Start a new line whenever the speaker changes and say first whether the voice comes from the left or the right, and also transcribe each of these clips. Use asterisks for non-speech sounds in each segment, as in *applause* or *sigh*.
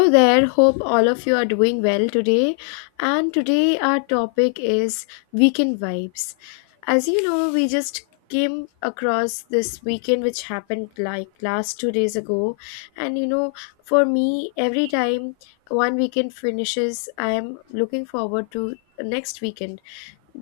left: Hello there, hope all of you are doing well today. And today, our topic is weekend vibes. As you know, we just came across this weekend which happened like last 2 days ago. And for me, every time one weekend finishes, I am looking forward to next weekend,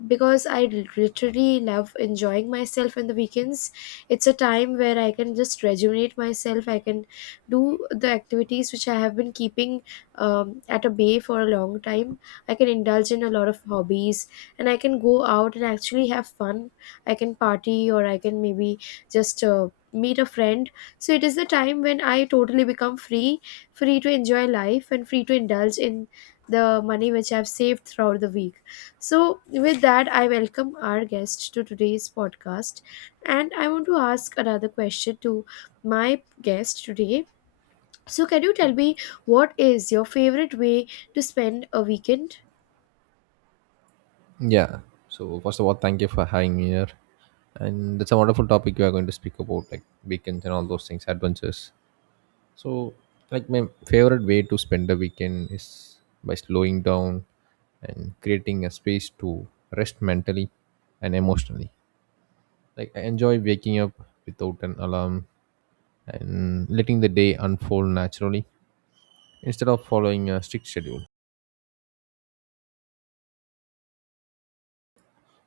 left: because I literally love enjoying myself in the weekends. It's a time where I can just rejuvenate myself. I can do the activities which I have been keeping at a bay for a long time. I can indulge in a lot of hobbies, and I can go out and actually have fun. I can party, or I can maybe just meet a friend. So it is the time when I totally become free to enjoy life, and free to indulge in the money which I've saved throughout the week. So, with that, I welcome our guest to today's podcast. And I want to ask another question to my guest today. So, can you tell me, what is your favorite way to spend a weekend?
right: Yeah. So first of all, thank you for having me here, and it's a wonderful topic you are going to speak about, like weekends and all those things, adventures. So, like my favorite way to spend a weekend is by slowing down and creating a space to rest mentally and emotionally. Like I enjoy waking up without an alarm and letting the day unfold naturally instead of following a strict schedule.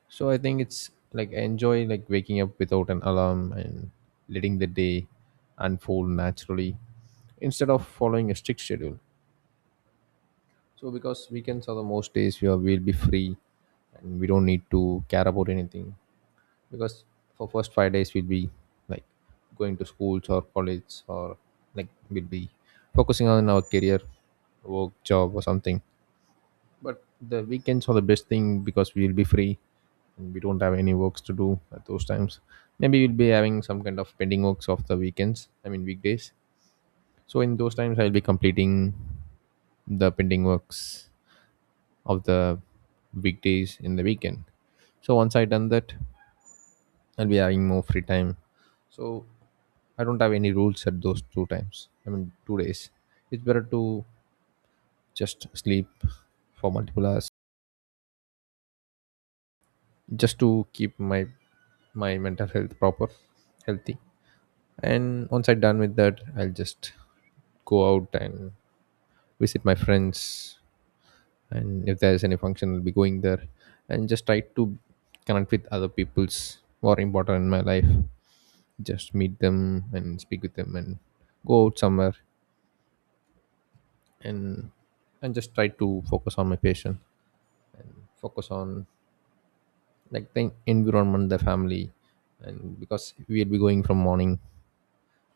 right: So I think it's like I enjoy like waking up without an alarm and letting the day unfold naturally instead of following a strict schedule. So because weekends are the most days we'll be free, and we don't need to care about anything because for first 5 days we'll be like going to schools or college, or like we'll be focusing on our career, work, job, or something. But the weekends are the best thing because we'll be free, and we don't have any works to do at those times. Maybe we'll be having some kind of pending works of the weekends, I mean weekdays. So in those times I'll be completing the pending works of the weekdays in the weekend. So once I done that, I'll be having more free time. So I don't have any rules at those two times, I mean 2 days. It's better to just sleep for multiple hours just to keep my mental health proper, healthy. And once I'm done with that, I'll just go out and visit my friends, and if there's any function, I'll be going there and just try to connect with other people's who are important in my life, just meet them and speak with them and go out somewhere, and and just try to focus on my patient, and focus on like the environment, the family. And because we'll be going from morning,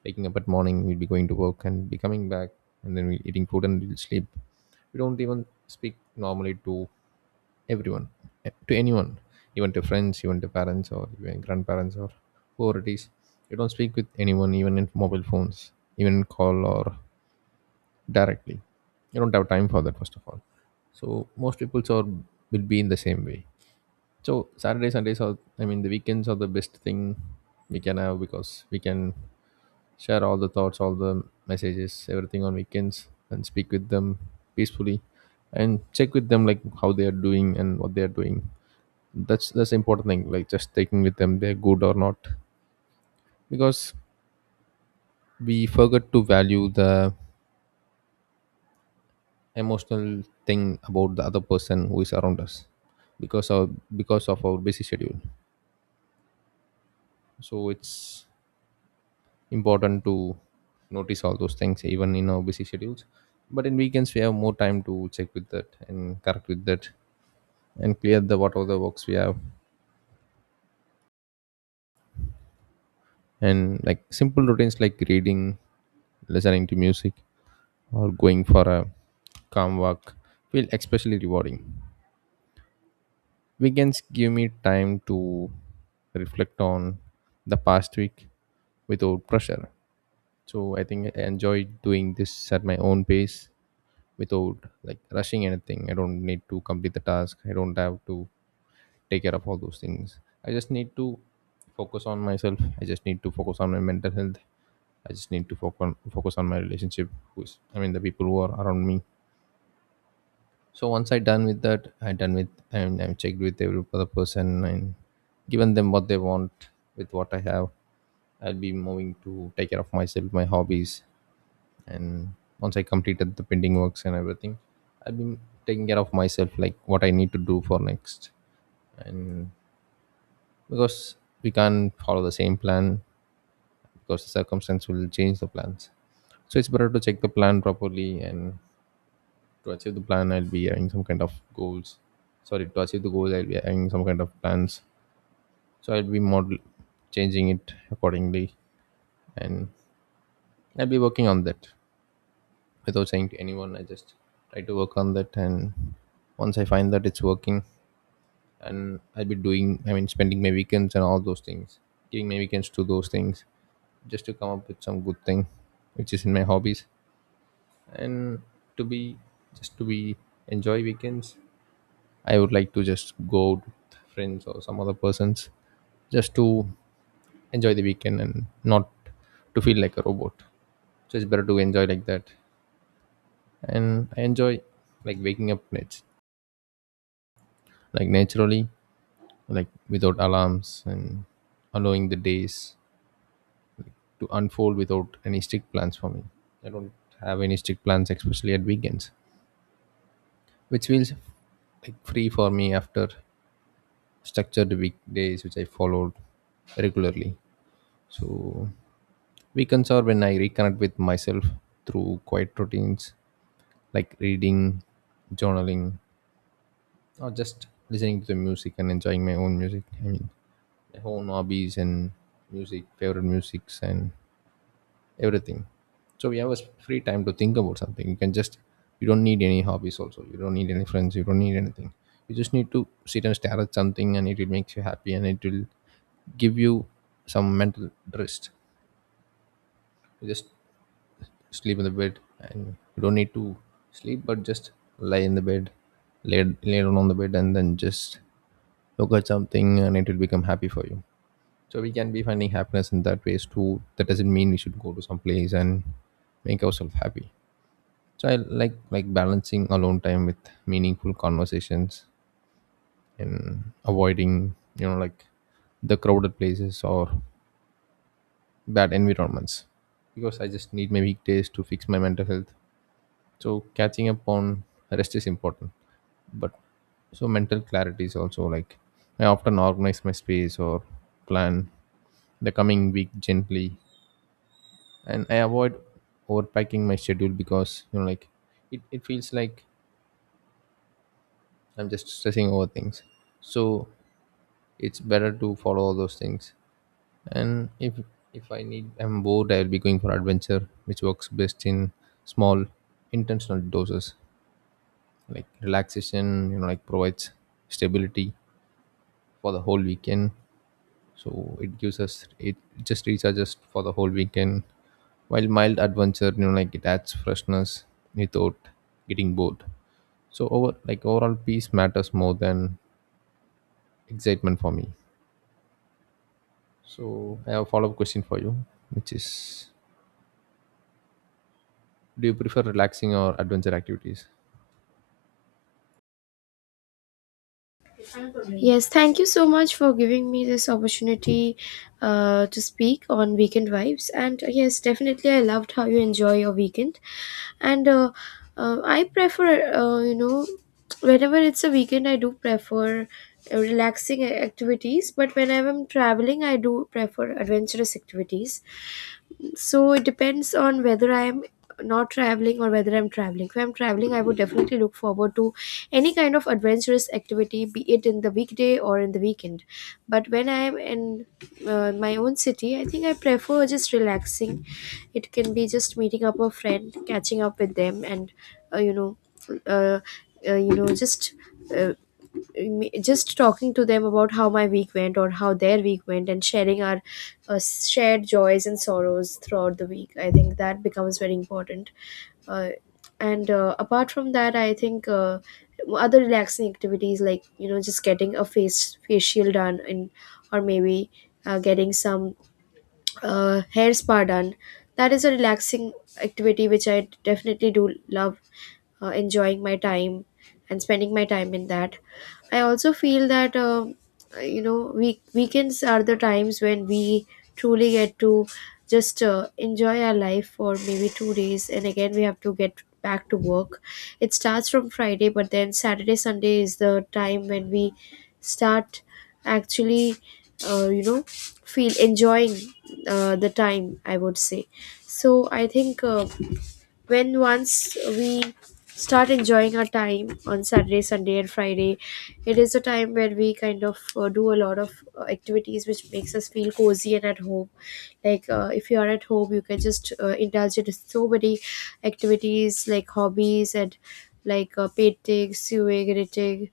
right: waking up at morning, we'll be going to work and be coming back, and then we're eating food and we'll sleep. We don't even speak normally to everyone, to anyone, even to friends, even to parents, or even grandparents, or whoever it is. You don't speak with anyone, even in mobile phones, even in call or directly. You don't have time for that first of all. So most people are will be in the same way. So Saturday Sundays are, I mean the weekends are the best thing we can have, because we can share all the thoughts, all the messages, everything on weekends, and speak with them peacefully, and check with them like how they are doing and what they are doing. That's the important thing. Like just taking with them, they're good or not, because we forget to value the emotional thing about the other person who is around us, because of our busy schedule. So it's important to notice all those things even in our busy schedules, but in weekends we have more time to check with that and correct with that and clear the whatever the works we have, and like simple routines like reading, listening to music, or going for a calm walk feel especially rewarding. Weekends give me time to reflect on the past week without pressure. So I think I enjoy doing this at my own pace without like rushing anything. I don't need to complete the task. I don't have to take care of all those things. I just need to focus on myself. I just need to focus on my mental health. I just need to focus on, my relationship. Who's, I mean the people who are around me. So once I done with that, I done with, and I'm checked with every other person and given them what they want with what I have, I'll be moving to take care of myself, my hobbies, and once I completed the pending works and everything, I'll be taking care of myself, like what I need to do for next. And because we can't follow the same plan because the circumstance will change the plans. So it's better to check the plan properly, and to achieve the plan I'll be having some kind of goals. Sorry, to achieve the goals I'll be having some kind of plans. So I'll be model changing it accordingly, and I'll be working on that without saying to anyone. I just try to work on that, and once I find that it's working, and I'll be doing, I mean spending my weekends and all those things, giving my weekends to those things, just to come up with some good thing which is in my hobbies, and to be, just to be, enjoy weekends. I would like to just go out with friends or some other persons just to enjoy the weekend and not to feel like a robot. So it's better to enjoy like that. And I enjoy like waking up like naturally, like without alarms, and allowing the days to unfold without any strict plans for me. I don't have any strict plans, especially at weekends, which feels like free for me after structured weekdays which I followed regularly. So weekends are when I reconnect with myself through quiet routines like reading, journaling, or just listening to the music and enjoying my own music. I mean, my own hobbies and music, favorite musics, and everything. So we have a free time to think about something. You can just, you don't need any hobbies also. You don't need any friends. You don't need anything. You just need to sit and stare at something and it will make you happy, and it will give you some mental rest. You just sleep in the bed, and you don't need to sleep but just lie in the bed, lay down on the bed, and then just look at something and it will become happy for you. So we can be finding happiness in that ways too. That doesn't mean we should go to some place and make ourselves happy. So I like balancing alone time with meaningful conversations, and avoiding like the crowded places or bad environments, because I just need my weekdays to fix my mental health. So catching up on rest is important. But so mental clarity is also like, I often organize my space or plan the coming week gently, and I avoid overpacking my schedule because like it feels like I'm just stressing over things. So it's better to follow all those things, and if I need, I'm bored, I'll be going for adventure, which works best in small intentional doses. Like relaxation, like, provides stability for the whole weekend. So it gives us it just recharges for the whole weekend. While mild adventure, like, it adds freshness without getting bored. So overall peace matters more than excitement for me. So I have a follow-up question for you, which is, do you prefer relaxing or adventure activities?
left: Yes, thank you so much for giving me this opportunity to speak on weekend vibes. And yes, definitely, I loved how you enjoy your weekend. And I prefer, whenever it's a weekend, I do prefer relaxing activities. But when I'm traveling, I do prefer adventurous activities. So it depends on whether I'm not traveling or whether I'm traveling. If I'm traveling, I would definitely look forward to any kind of adventurous activity, be it in the weekday or in the weekend. But when I'm in my own city, I think I prefer just relaxing. It can be just meeting up a friend, catching up with them, and uh, you know uh, uh, you know just uh, just talking to them about how my week went or how their week went, and sharing our shared joys and sorrows throughout the week. I think that becomes very important. uh, and apart from that, I think other relaxing activities, like just getting a face facial done, and or maybe getting some hair spa done. That is a relaxing activity which I definitely do love enjoying my time and spending my time in. That. I also feel that weekends are the times when we truly get to just enjoy our life for maybe 2 days, and again we have to get back to work. It starts from Friday, but then Saturday Sunday is the time when we start actually feel enjoying the time, I would say. So I think when once we start enjoying our time on Saturday Sunday and Friday, it is a time where we kind of do a lot of activities which makes us feel cozy and at home. Like if you are at home, you can just indulge in so many activities like hobbies, and like painting, sewing, knitting,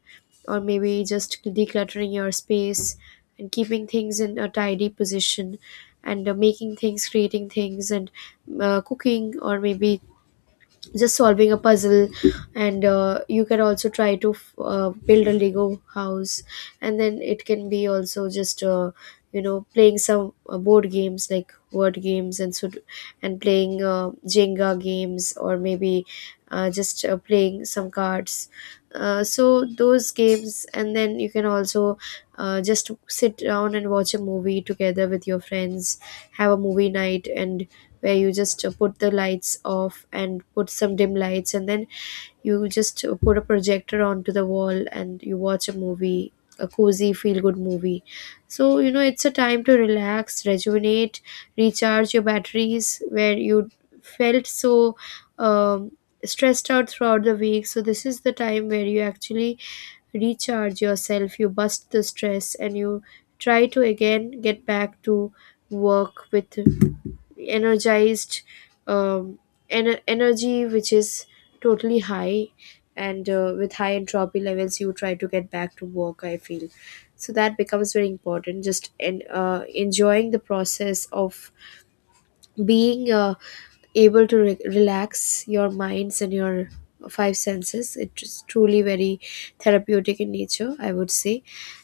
left: or maybe just decluttering your space and keeping things in a tidy position. And making things, creating things, and cooking, or maybe just solving a puzzle. And you can also try to build a Lego house. And then it can be also just you know playing some board games like word games, and and playing Jenga games, or maybe just playing some cards. So those games, and then you can also just sit down and watch a movie together with your friends, have a movie night, and where you just put the lights off and put some dim lights, and then you just put a projector onto the wall and you watch a movie, a cozy feel good movie. So you know it's a time to relax, rejuvenate, recharge your batteries, where you felt so um, stressed out throughout the week. So this is the time where you actually recharge yourself, you bust the stress, and you try to again get back to work with energized um, energy which is totally high. And with high entropy levels, you try to get back to work, I feel. So that becomes very important, just, and enjoying the process of being able to relax your minds and your five senses. It's truly very therapeutic in nature, I would say.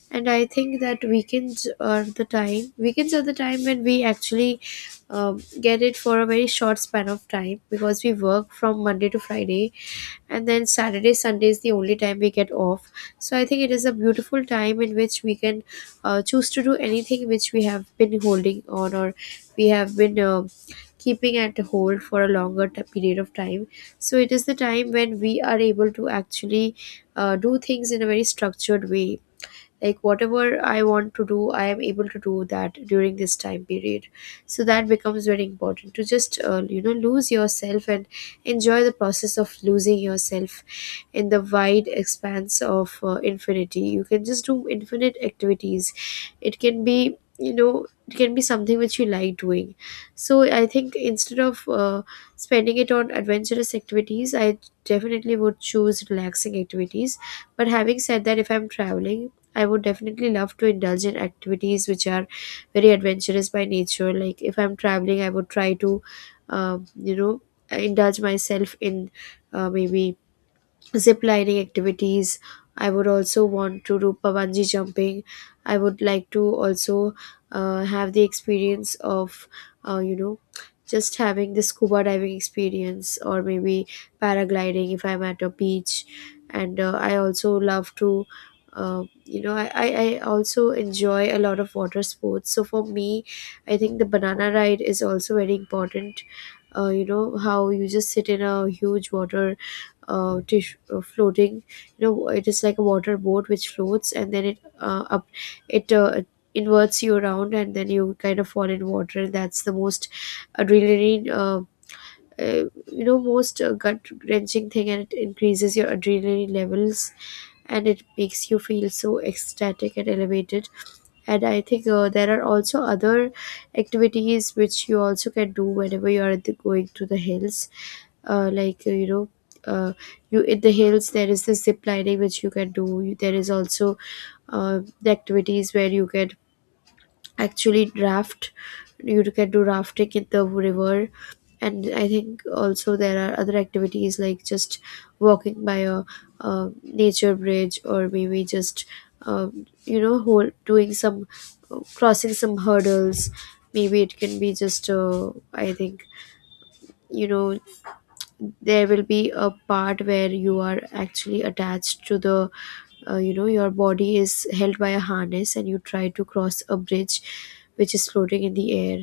left: And I think that weekends are the time when we actually get it for a very short span of time, because we work from Monday to Friday, and then Saturday Sunday is the only time we get off. So I think it is a beautiful time in which we can choose to do anything which we have been holding on, or we have been keeping at hold for a longer period of time. So it is the time when we are able to actually do things in a very structured way, like whatever I want to do, I am able to do that during this time period. So that becomes very important, to just you know lose yourself and enjoy the process of losing yourself in the wide expanse of infinity. You can just do infinite activities. It can be, you know, it can be something which you like doing. So I think instead of spending it on adventurous activities, I definitely would choose relaxing activities. But having said that, if I'm traveling, I would definitely love to indulge in activities which are very adventurous by nature. Like if I'm traveling, I would try to, um, you know, indulge myself in maybe zip lining activities. I would also want to do bungee jumping. I would like to also have the experience of you know just having the scuba diving experience, or maybe paragliding if I'm at a beach. And I also love to you know I also enjoy a lot of water sports. So for me, I think the banana ride is also very important. You know how you just sit in a huge water dish floating. You know, it is like a water boat which floats, and then it up it inverts you around, and then you kind of fall in water. That's the most adrenaline you know most gut wrenching thing, and it increases your adrenaline levels, and it makes you feel so ecstatic and elevated. And I think there are also other activities which you also can do whenever you are going to the hills. Like you know uh, you in the hills there is the zip lining which you can do. There is also the activities where you can actually raft. You can do rafting in the river. And I think also there are other activities like just walking by a, nature bridge, or maybe just you know doing some, crossing some hurdles. Maybe it can be just I think you know there will be a part where you are actually attached to the you know your body is held by a harness, and you try to cross a bridge which is floating in the air.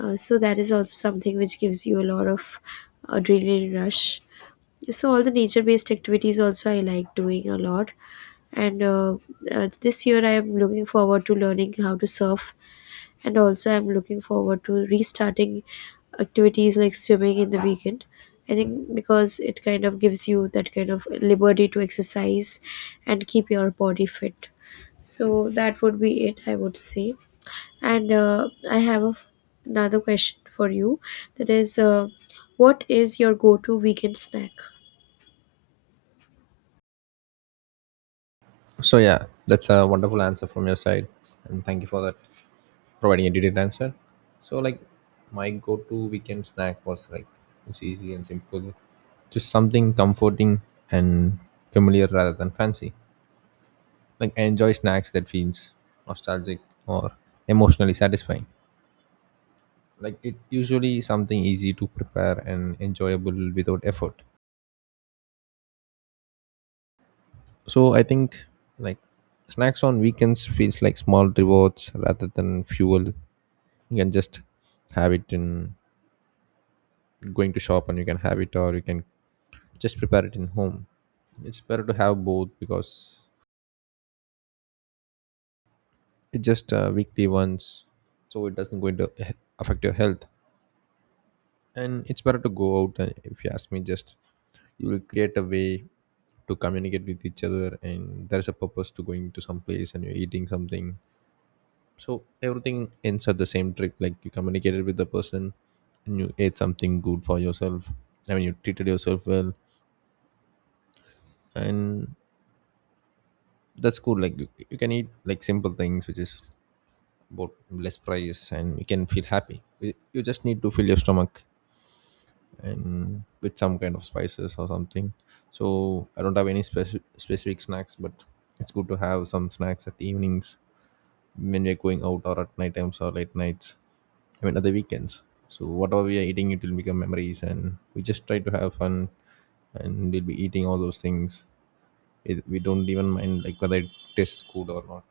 left: So that is also something which gives you a lot of adrenaline rush. So all the nature based activities also, I like doing a lot. And this year, I am looking forward to learning how to surf, and also I'm looking forward to restarting activities like swimming in the weekend. I think because it kind of gives you that kind of liberty to exercise and keep your body fit. So that would be it, I would say. And I have a, another question for you, that is, what is your go to weekend snack?
right: So yeah, that's a wonderful answer from your side, and thank you for that, providing a detailed answer. So like my go-to weekend snack was like it's easy and simple, just something comforting and familiar rather than fancy. Like I enjoy snacks that feels nostalgic or emotionally satisfying. Like it usually something easy to prepare and enjoyable without effort. So I think like snacks on weekends feels like small rewards rather than fuel. You can just have it in going to shop and you can have it, or you can just prepare it in home. It's better to have both, because it's just weekly once, so it doesn't going to affect your health. And it's better to go out, and if you ask me, just you will create a way to communicate with each other, and there's a purpose to going to some place and you're eating something. So everything ends at the same trip, like you communicated with the person and you ate something good for yourself. I mean, you treated yourself well. And that's cool. Like you can eat like simple things which is about less price, and you can feel happy. You just need to fill your stomach, and with some kind of spices or something. So I don't have any specific snacks, but it's good to have some snacks at evenings when we're going out, or at night times or late nights, I mean at the weekends. So whatever we are eating it will become memories, and we just try to have fun, and we'll be eating all those things. We don't even mind like whether it tastes good or not.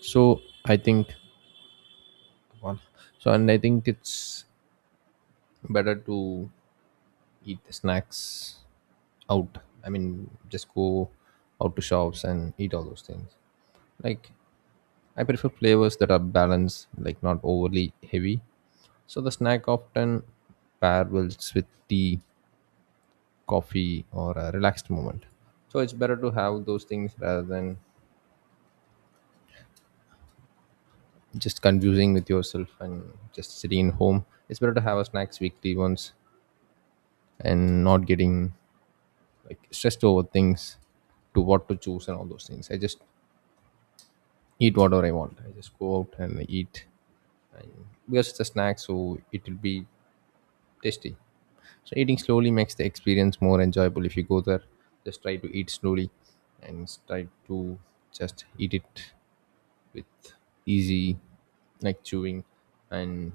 right: So I think, well, so and I think it's better to eat the snacks out. I mean, just go out to shops and eat all those things. Like, I prefer flavors that are balanced, like not overly heavy. So the snack often pair well with tea, coffee, or a relaxed moment. So it's better to have those things rather than just confusing with yourself and just sitting in home. It's better to have a snacks weekly once and not getting like stressed over things to what to choose and all those things. I just eat whatever I want. I just go out and eat, and because it's a snack, so it will be tasty. So eating slowly makes the experience more enjoyable. If you go there, just try to eat slowly, and try to just eat it with easy, like chewing, and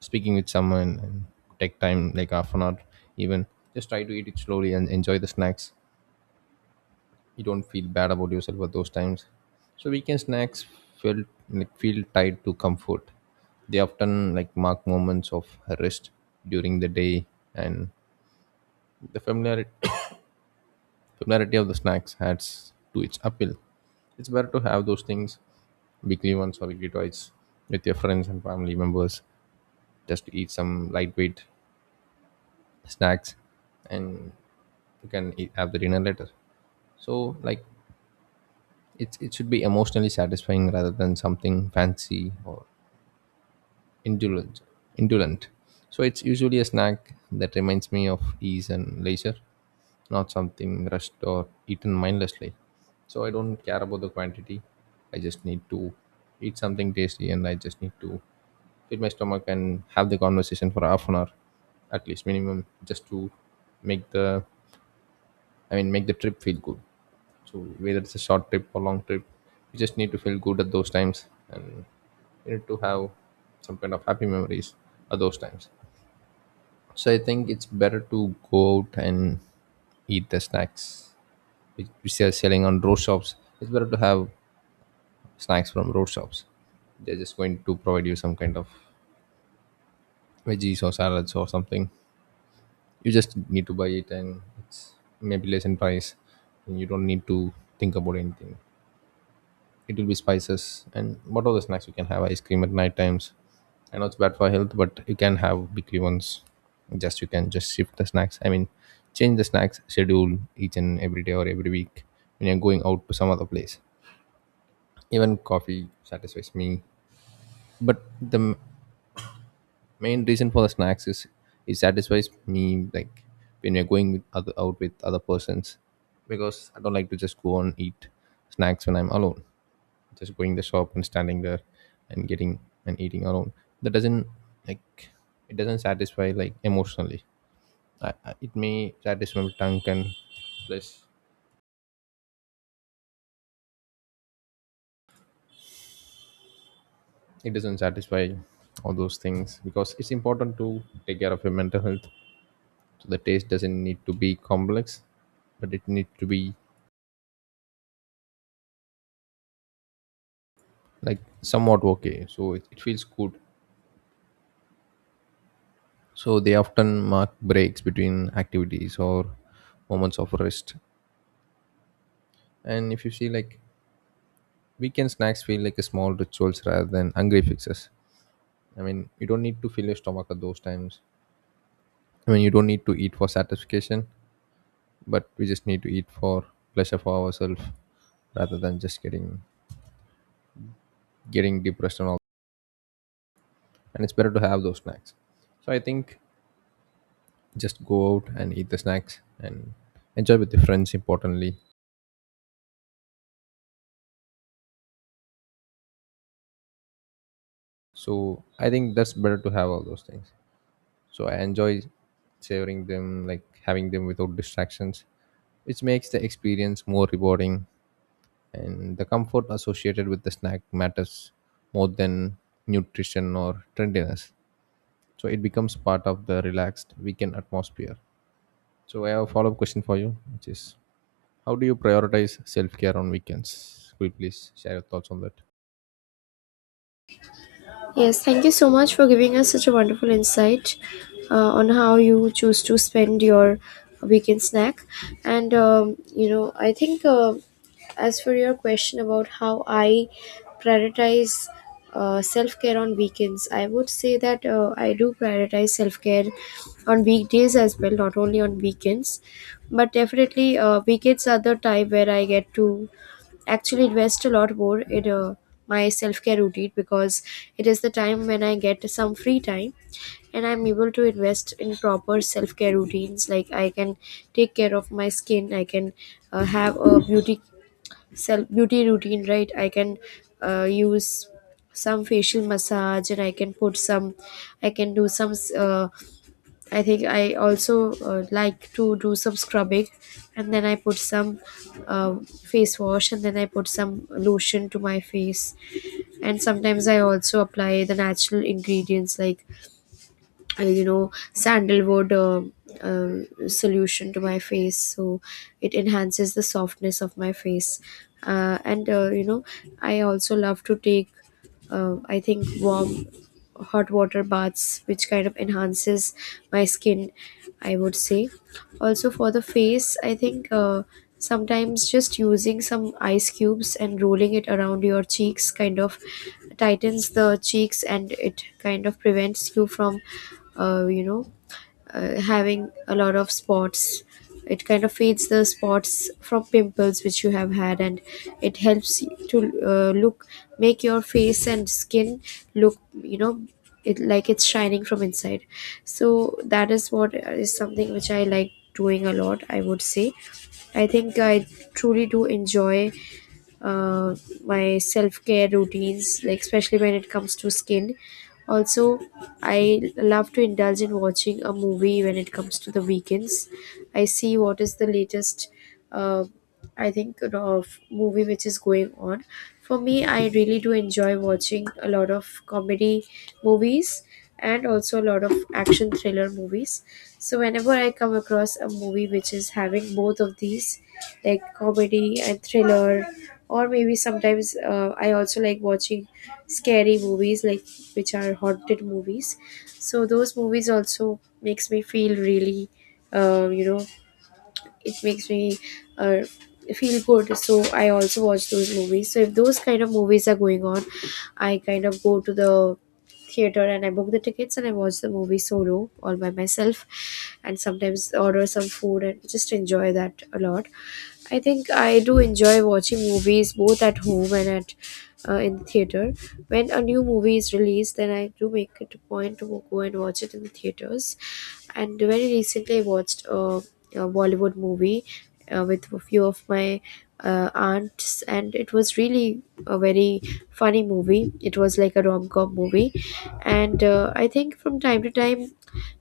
right: speaking with someone, and take time like half an hour even. Just try to eat it slowly and enjoy the snacks. You don't feel bad about yourself at those times. So weekend snacks feel feel tied to comfort. They often like mark moments of rest during the day, and the familiarity *coughs* familiarity of the snacks adds to its appeal. It's better to have those things weekly once or weekly twice with your friends and family members just to eat some lightweight snacks, and you can eat, have the dinner later. So like it should be emotionally satisfying rather than something fancy or indulgent, indolent. So it's usually a snack that reminds me of ease and leisure, not something rushed or eaten mindlessly. So I don't care about the quantity. I just need to eat something tasty, and I just need to fill my stomach and have the conversation for half an hour at least minimum just to make the make the trip feel good. So whether it's a short trip or long trip, you just need to feel good at those times, and you need to have some kind of happy memories at those times. So I think it's better to go out and eat the snacks which they are selling on road shops. It's better to have snacks from road shops. They're just going to provide you some kind of veggies or salads or something. You just need to buy it, and it's maybe less in price, and you don't need to think about anything. It will be spices. And what are the snacks? You can have ice cream at night times. I know it's bad for health, but you can have weekly ones. Just you can just shift the snacks, I mean change the snacks schedule each and every day or every week when you're going out to some other place. Even coffee satisfies me, but main reason for the snacks is it satisfies me, like when you're going with out with other persons, because I don't like to just go and eat snacks when I'm alone. Just going the shop and standing there and getting and eating alone, that doesn't, like, it doesn't satisfy like emotionally. It may satisfy my tongue, and plus it doesn't satisfy all those things, because it's important to take care of your mental health. So the taste doesn't need to be complex, but it need to be like somewhat okay, so it feels good. So they often mark breaks between activities or moments of rest. And if you see, like, weekend snacks feel like a small rituals rather than hungry fixes. I mean, you don't need to fill your stomach at those times. I mean, you don't need to eat for satisfaction, but we just need to eat for pleasure for ourselves rather than just getting depressed and all. And it's better to have those snacks. So I think just go out and eat the snacks and enjoy with your friends. Importantly, so I think that's better to have all those things. So I enjoy savoring them, like having them without distractions, which makes the experience more rewarding, and the comfort associated with the snack matters more than nutrition or trendiness. So it becomes part of the relaxed weekend atmosphere. So I have a follow-up question for you, which is, how do you prioritize self-care on weekends? Could you please share your thoughts on that?
left: Yes, thank you so much for giving us such a wonderful insight on how you choose to spend your weekend snack. And, you know, I think as for your question about how I prioritize self care on weekends, I would say that I do prioritize self care on weekdays as well, not only on weekends. But definitely, weekends are the time where I get to actually invest a lot more in my self-care routine, because it is the time when I get some free time, and I'm able to invest in proper self-care routines. Like I can take care of my skin. I can have a beauty self beauty routine, right? I can use some facial massage, and I can put some, I can do some I think I also like to do some scrubbing, and then I put some uh, face wash, and then I put some lotion to my face. And sometimes I also apply the natural ingredients like, you know, sandalwood solution to my face. So it enhances the softness of my face. And, you know, I also love to take, I think, warm hot water baths which kind of enhances my skin, I would say. Also for the face, I think sometimes just using some ice cubes and rolling it around your cheeks kind of tightens the cheeks, and it kind of prevents you from you know having a lot of spots. It kind of fades the spots from pimples which you have had, and it helps you to look make your face and skin look, you know, it like it's shining from inside. So that is what is something which I like doing a lot, I would say. I think I truly do enjoy uh, my self-care routines, like especially when it comes to skin. Also, I love to indulge in watching a movie when it comes to the weekends. I see what is the latest uh, I think, you know, of movie which is going on. For me, I really do enjoy watching a lot of comedy movies, and also a lot of action thriller movies. So whenever I come across a movie which is having both of these, like comedy and thriller, or maybe sometimes I also like watching scary movies, like which are haunted movies. So those movies also makes me feel really, uh, you know, it makes me uh, feel good. So I also watch those movies. So if those kind of movies are going on, I kind of go to the theater and I book the tickets, and I watch the movie solo all by myself, and sometimes order some food and just enjoy that a lot. I think I do enjoy watching movies both at home and at in the theater. When a new movie is released, then I do make it a point to go and watch it in the theaters. And very recently, I watched a Bollywood movie with a few of my aunts, and it was really a very funny movie. It was like a rom com movie. And I think from time to time,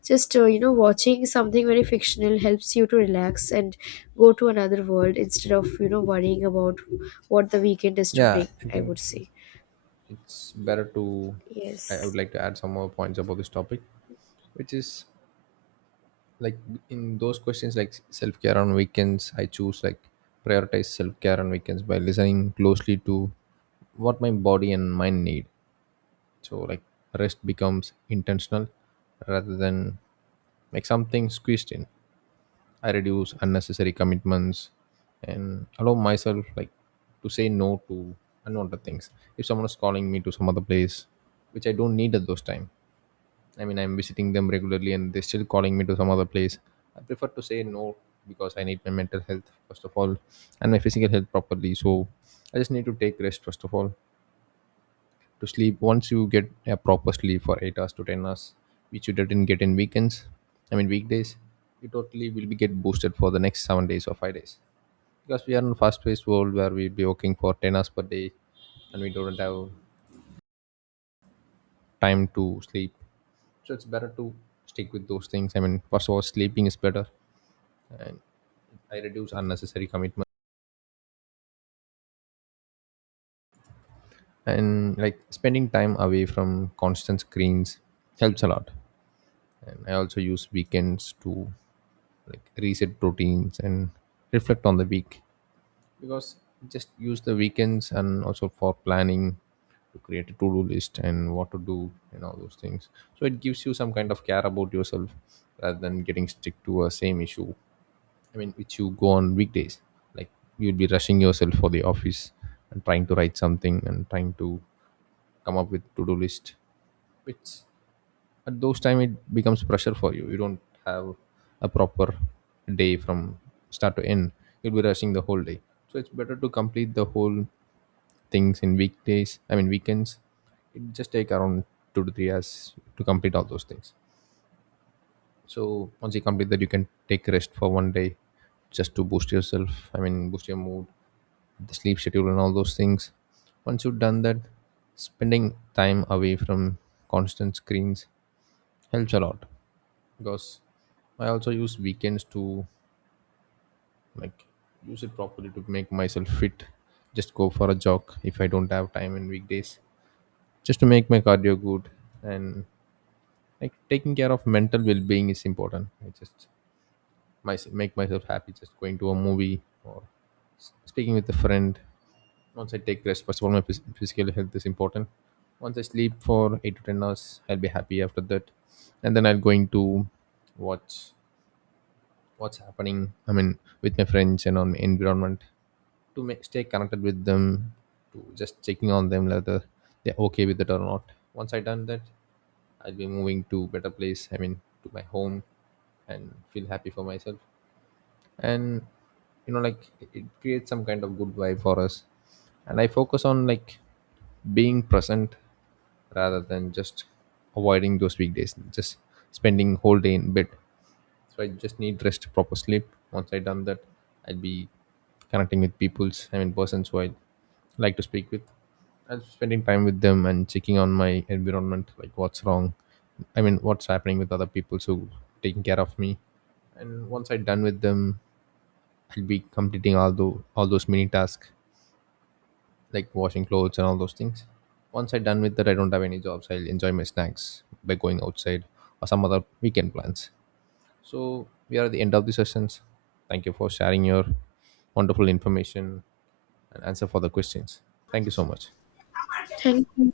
left: just you know watching something very fictional helps you to relax and go to another world, instead of you know worrying about what the weekend is to
right: Yeah,
left: bring,
right: I
left: I would
right: think
left: say.
right: it's better to, I
left: Yes.
right: would like to add some more points about this topic, which is, like, in those questions like self-care on weekends, I choose, like, prioritize self-care on weekends by listening closely to what my body and mind need. So like rest becomes intentional rather than like something squeezed in. I reduce unnecessary commitments and allow myself, like, to say no to unwanted things. If someone is calling me to some other place which I don't need at those time, I mean, I'm visiting them regularly and they're still calling me to some other place, I prefer to say no, because I need my mental health, first of all, and my physical health properly. So I just need to take rest, first of all, to sleep. Once you get a proper sleep for 8 hours to 10 hours, which you didn't get in weekends, I mean, weekdays, you totally will be get boosted for the next 7 days or 5 days. Because we are in a fast paced world where we'll be working for 10 hours per day and we don't have time to sleep. So it's better to stick with those things. I mean, first of all, sleeping is better. And I reduce unnecessary commitment, and like spending time away from constant screens helps a lot. And I also use weekends to like reset routines and reflect on the week, because just use the weekends and also for planning to create a to-do list and what to do and all those things. So it gives you some kind of care about yourself rather than getting stuck to a same issue, I mean, which you go on weekdays. Like you'll be rushing yourself for the office and trying to write something and trying to come up with to-do list. Which at those time it becomes pressure for you. You don't have a proper day from start to end. You'll be rushing the whole day. So it's better to complete the whole things in weekdays. I mean weekends. It just take around 2 to 3 hours to complete all those things. So once you complete that, you can take rest for 1 day just to boost yourself. I mean, boost your mood, the sleep schedule and all those things. Once you've done that, spending time away from constant screens helps a lot, because I also use weekends to, like, use it properly to make myself fit. Just go for a jog if I don't have time in weekdays, just to make my cardio good. And like taking care of mental well-being is important. I just, make myself happy just going to a movie or speaking with a friend. Once I take rest, first of all, my physical health is important. Once I sleep for 8 to 10 hours, I'll be happy after that, and then I'll going to watch what's happening. I mean, with my friends and on my environment, to make, stay connected with them, to just checking on them whether they're okay with it or not. Once I done that, I'll be moving to better place. I mean, to my home, and feel happy for myself. And you know, like, it creates some kind of good vibe for us. And I focus on like being present rather than just avoiding those weekdays just spending whole day in bed. So I just need rest, proper sleep. Once I done that, I'll be connecting with peoples, I mean persons who I like to speak with. I'm spending time with them and checking on my environment, like what's wrong, I mean what's happening with other people. So taking care of me, and once I done with them, I'll be completing all those mini tasks like washing clothes and all those things. Once I'm done with that, I don't have any jobs. I'll enjoy my snacks by going outside or some other weekend plans. So we are at the end of the sessions. Thank you for sharing your wonderful information and answer for the questions. Thank you so much.
left: Thank you.